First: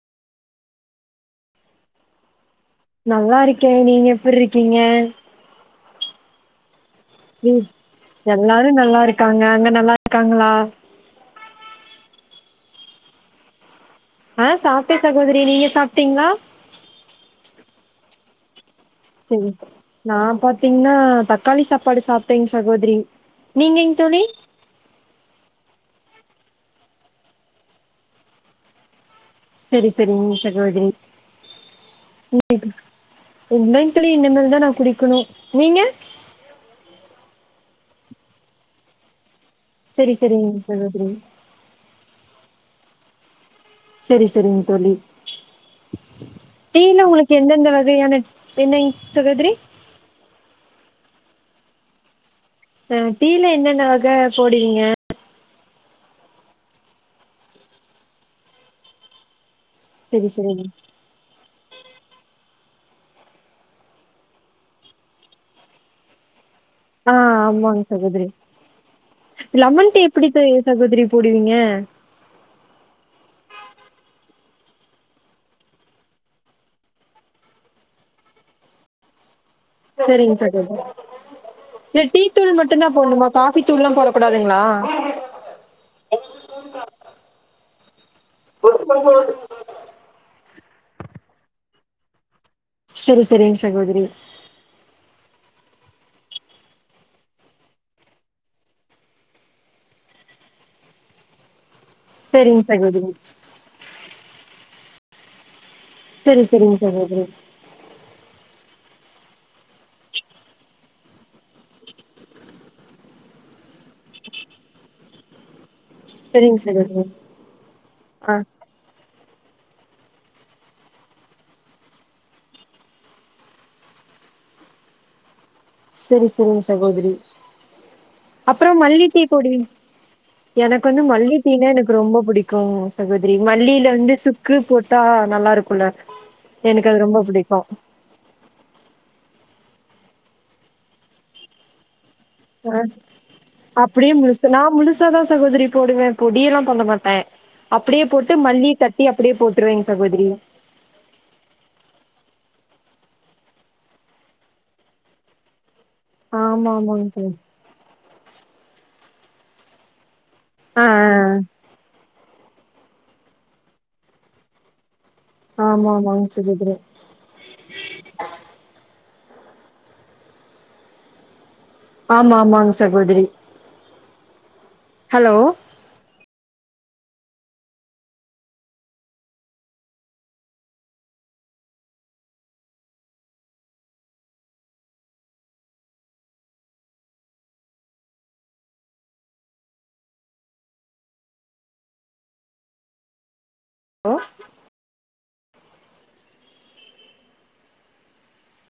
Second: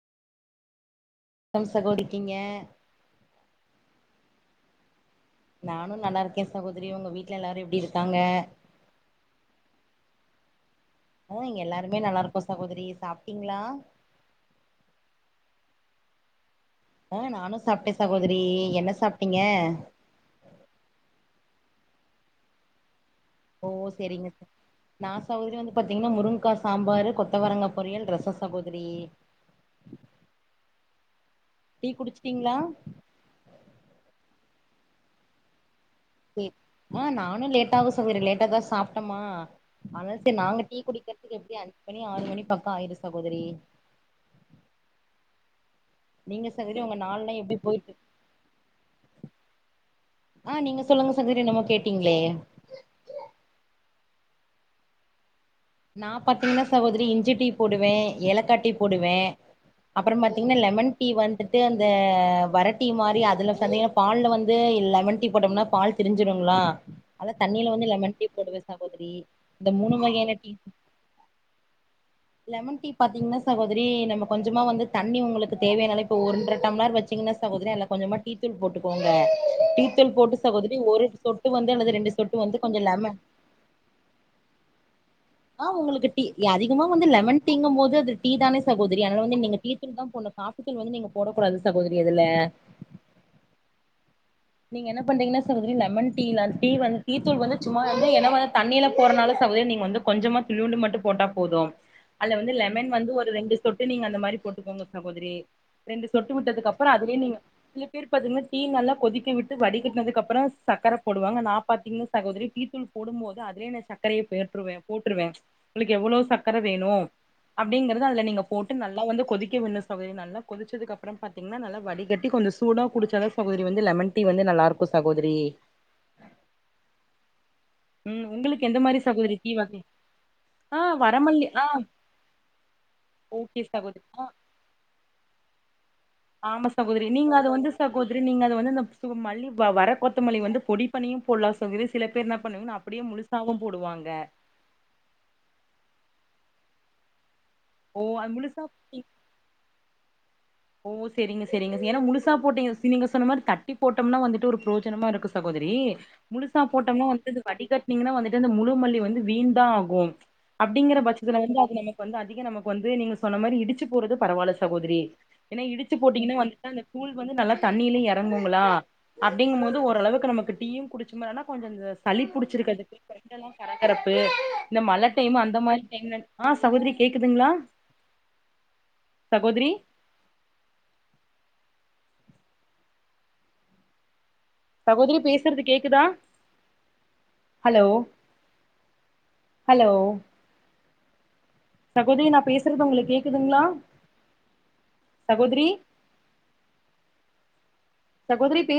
எப்டி சகோ இருக்கீங்க நல்லா இருக்கே நீங்க எப்டி இருக்கீங்க நானு நல்லா இருக்கே சகோதரி உங்க வீட் ம் எல்லாரு நல்லா இருக்காங்க அங்க நல்லா இருக்காங்களா அ இங்க எல்லாருமே நல்லா இருக்கோ சகோதரி சாப்ட்டீங்களா ஆ சாப்ட சகோதிரி நீங்க சாப்ட்டீங்ளா அ நானு சாப்ட்டே சாகோதிரி என்ன சாப் சரி நா பாத்திங்கன்னா தக்காளி சாப்பாடு சாப்ட்டேங் சகோதரி ஒ நீங்கங் தோழி சரிங்க சார் நா சகோதரி வந்து பாத்தீங்கன்னா முருங்கா சாம்பாரு கொத்தவரங்கா பொரியல் ரச சகோதரி சரி சரிங்க சகோதரி டீ குடிச்சிட்டீங்களா மெண்டலி இந்த மாதிரிதா நான் குடிக்கணு நீங்க [unintelligible] அ நானு லேட்ட ஆகு சகோதரி லேட்டா தான் சாப்ட்டோமா ஆனாலும் சரி சரிங்க நாங்க டீ சகோதரி குடிக்கிறதுக்கு எப்டி அஞ்சு மணி ஆறு மணி பக்கம் ஆயிரு சகோதரி சரி சரிங்க தோழி நீங்க சகோதரி உங்க டீயில நாள்லா உங்களுக்கு எப்டி எந்தெந்த போயிட்டு வகையான என்னங் சகோதரி அ நீங்க சொல்லுங்க சகோதரி என்னமோ கேட்டீங்களே த டீயில என்னென்ன வக போடுவீங்க நா பாத்தீங்கன்னா சகோதிரி இஞ்சி டீ போடுவே ஏலக்கா டீ போடுவே அப்பறம் சரி சரிங்க பாத்தீங்கென்னாலெமன் டீ வந்துட்டு அந்த வரட் டி மாரி அதல சந்கே பால் வந்து லெமன் டீ போட்டோம்னா பால் திரிஞ்சிருங்களா ஆ அத தண்ணியில ஆமாங்க வந்து லெமன் சகோதரி டீ போடுவ சாகோதிரி இந்த மூணு வகையான டீ சகோதிரி போடுவிங்க லெமன் டீ பாத்தீங்கன்னா சகோதிரி நம்ம கொஞ்சமா வந்து தண்ணி உங்களுக்கு தேவையானால இப்போ ஒன்ற டம்ளார் வச் பாத்திங்கனா சகோதிரி அதுல கொஞ்சமா டீ தூள் போட்டுக்கோங்க டீத்தூள் சரிங்க போட்டு சகோதரி சகோதிரி ஒரு சொட்டு வந்து அல்லது ரெண்டு சொட்டு வந்து கொஞ்சொ லெமன் காபி தூள்லா போடக் கூடாதுங்களா அ உங்களுக்கு டீ அதிகமா வந்து லெமன் டீங்கு போது அது டீ தான சகோதிரி ஆனால வந்து நீங்க டீ [unintelligible] போட்னு காபிதூள் வந்து நீங்க போடக் கூடாது சகோதிரி அதுல செரி செரிங்க சகோதிரி நீங்க என்ன பண்றீங்கன்னா சகோதிரி லெமன் டீ டீ வந்து டீ தூள் வந்து சும்மா வந்து வ தண்ணியில போறனால சகோதிரி நீங்க வந்து கொஞ்சமா துளிண்டு மட்டு போட்டா போது அதுல வந்து சரிங்க லெமன் சகோதரி வந்து ஒரு ரெண்டு சொட்டு நீங்க அந்த மாரி போட்டுக்கோங்க சகோதிரி ரெண்டு சொட்டு சரி உட்டதுக்கு சரிங்க அப்பறோ அதுலயே சகோதரி நீங்க சில பேர் பாத்திங்கன டீ நல்லா கொதிக் விட்டு விட்டு வடிகட்டுனது அப்பறோ சக்கர போடுவாங்க நா பாத்தீங்கன்ன சகோதிரி டீத்தூள் போடுபோது அதேல நா சக் சக்ரயே பேற்றுவே போட்டுருவே உங்களுக்கு எவ்வோளோ சக்கர சரிங்க வேணு சகோதரி அப்டிங்கறத அதுல ஆ நீங்க போட் விட்டு நல்லா வந்து கொதிக்க விட்னோ சகோதிரி நல்லா கொதிச்சதுக் அப்பறோ பாத்தீங்கன்னா நல்லா வடிகட்டி கொஞ்சே சூடா குடிச்சாதா சகோதிரி வந்து லெமன் டீவந்து நல்லாருக்கு சகோதிரி செரி செரி சகோதிரி ம் உங்களுக்கு அப்பறோ எந்த மாரி மல்லி டீ சகோதரி போடிவீங் வகை ஆ எனக்கு வந்து மல்லி வரமல்லி ஆ டீனா எனக்கு ரொம்ப பிடிக்கு சகோதிரி ஓகே மல்லியில சகோதரி வந்து ஆ சு சுக்கு போட்டா நல்லா இருக்குல எனக்கு அது ரொம்ப பிடிக்கு சகோதிரி நீங்க அது வந்து மல்லி வர கொத்தமல்லி வந்து பொடி பனியு போடல்லா சகோதிரி சில பேர் நா பண்ணுவீங்கன்ன ஆ அப்படியே முழுசாவு போடுவாங்க அப்டியே முழுசு நா முழுசா தா சகோதிரி போடுவே பொடியெல்லா பண்ண மாட்டே ஓ அப்படியே அது போட்டு மல்லி முழுசா தட்டி அப்படியே போட்டுருவே சகோதிரி ஓ செரிங்க செரிங்க ஏன்னா முழுசா போட்டீங்க நீங்க சொன்ன மாரி தட்டி போட்டோம்னா வந்துட்டு ஒரு ப்ரோஜனமா இருக்கு சகோதிரி முழுசா ஆமா ஆமாங்க போட்டோம்னா தோழி வந்துது வடிகட்னீங்கன்னா வந்துட்டு அந்த முழுமல்லி வந்து வீண் தா ஆகு ஆ அப்டிங்கிற பட்சத்துல வந்து அது நமக்கு வந்து அதிக நமக்கு வந்து நீங்க சொன்ன மாரி இடிச்சு போறது பரவால்ல சகோதிரி ஏன்னா ஆ ஆ ஆமா இடிச்சு ஆமாங்க போட்டீங்கன்னா வந்துட்டா சகோதரி அந்த கூழ் வந்து நல்லா தண்ணியில இறங்குங்களா அப்டிங்கு போது ஓரளவுக்கு நமக்கு டீயும் குடிச்சு மான்னா கொஞ்ச அந்த சளி ஆமா ஆமாங்க புடிச்சிருக்குது சகோதரி தொண்டலா கரகரப்பு இந்த மழை ஹலோ டைம் அந்த மாரி டைம்ல ஆ சகோதிரி கேக்குதுங்ளா சகோதிரி சகோதிரி பேசுறது கேக்குதா ஹலோ ஹலோ சகோதிரி நா பேசுறது உங்களுக்கு கேக்குதுங்ளா ஹலோ சகோதிரி சகோதிரி பே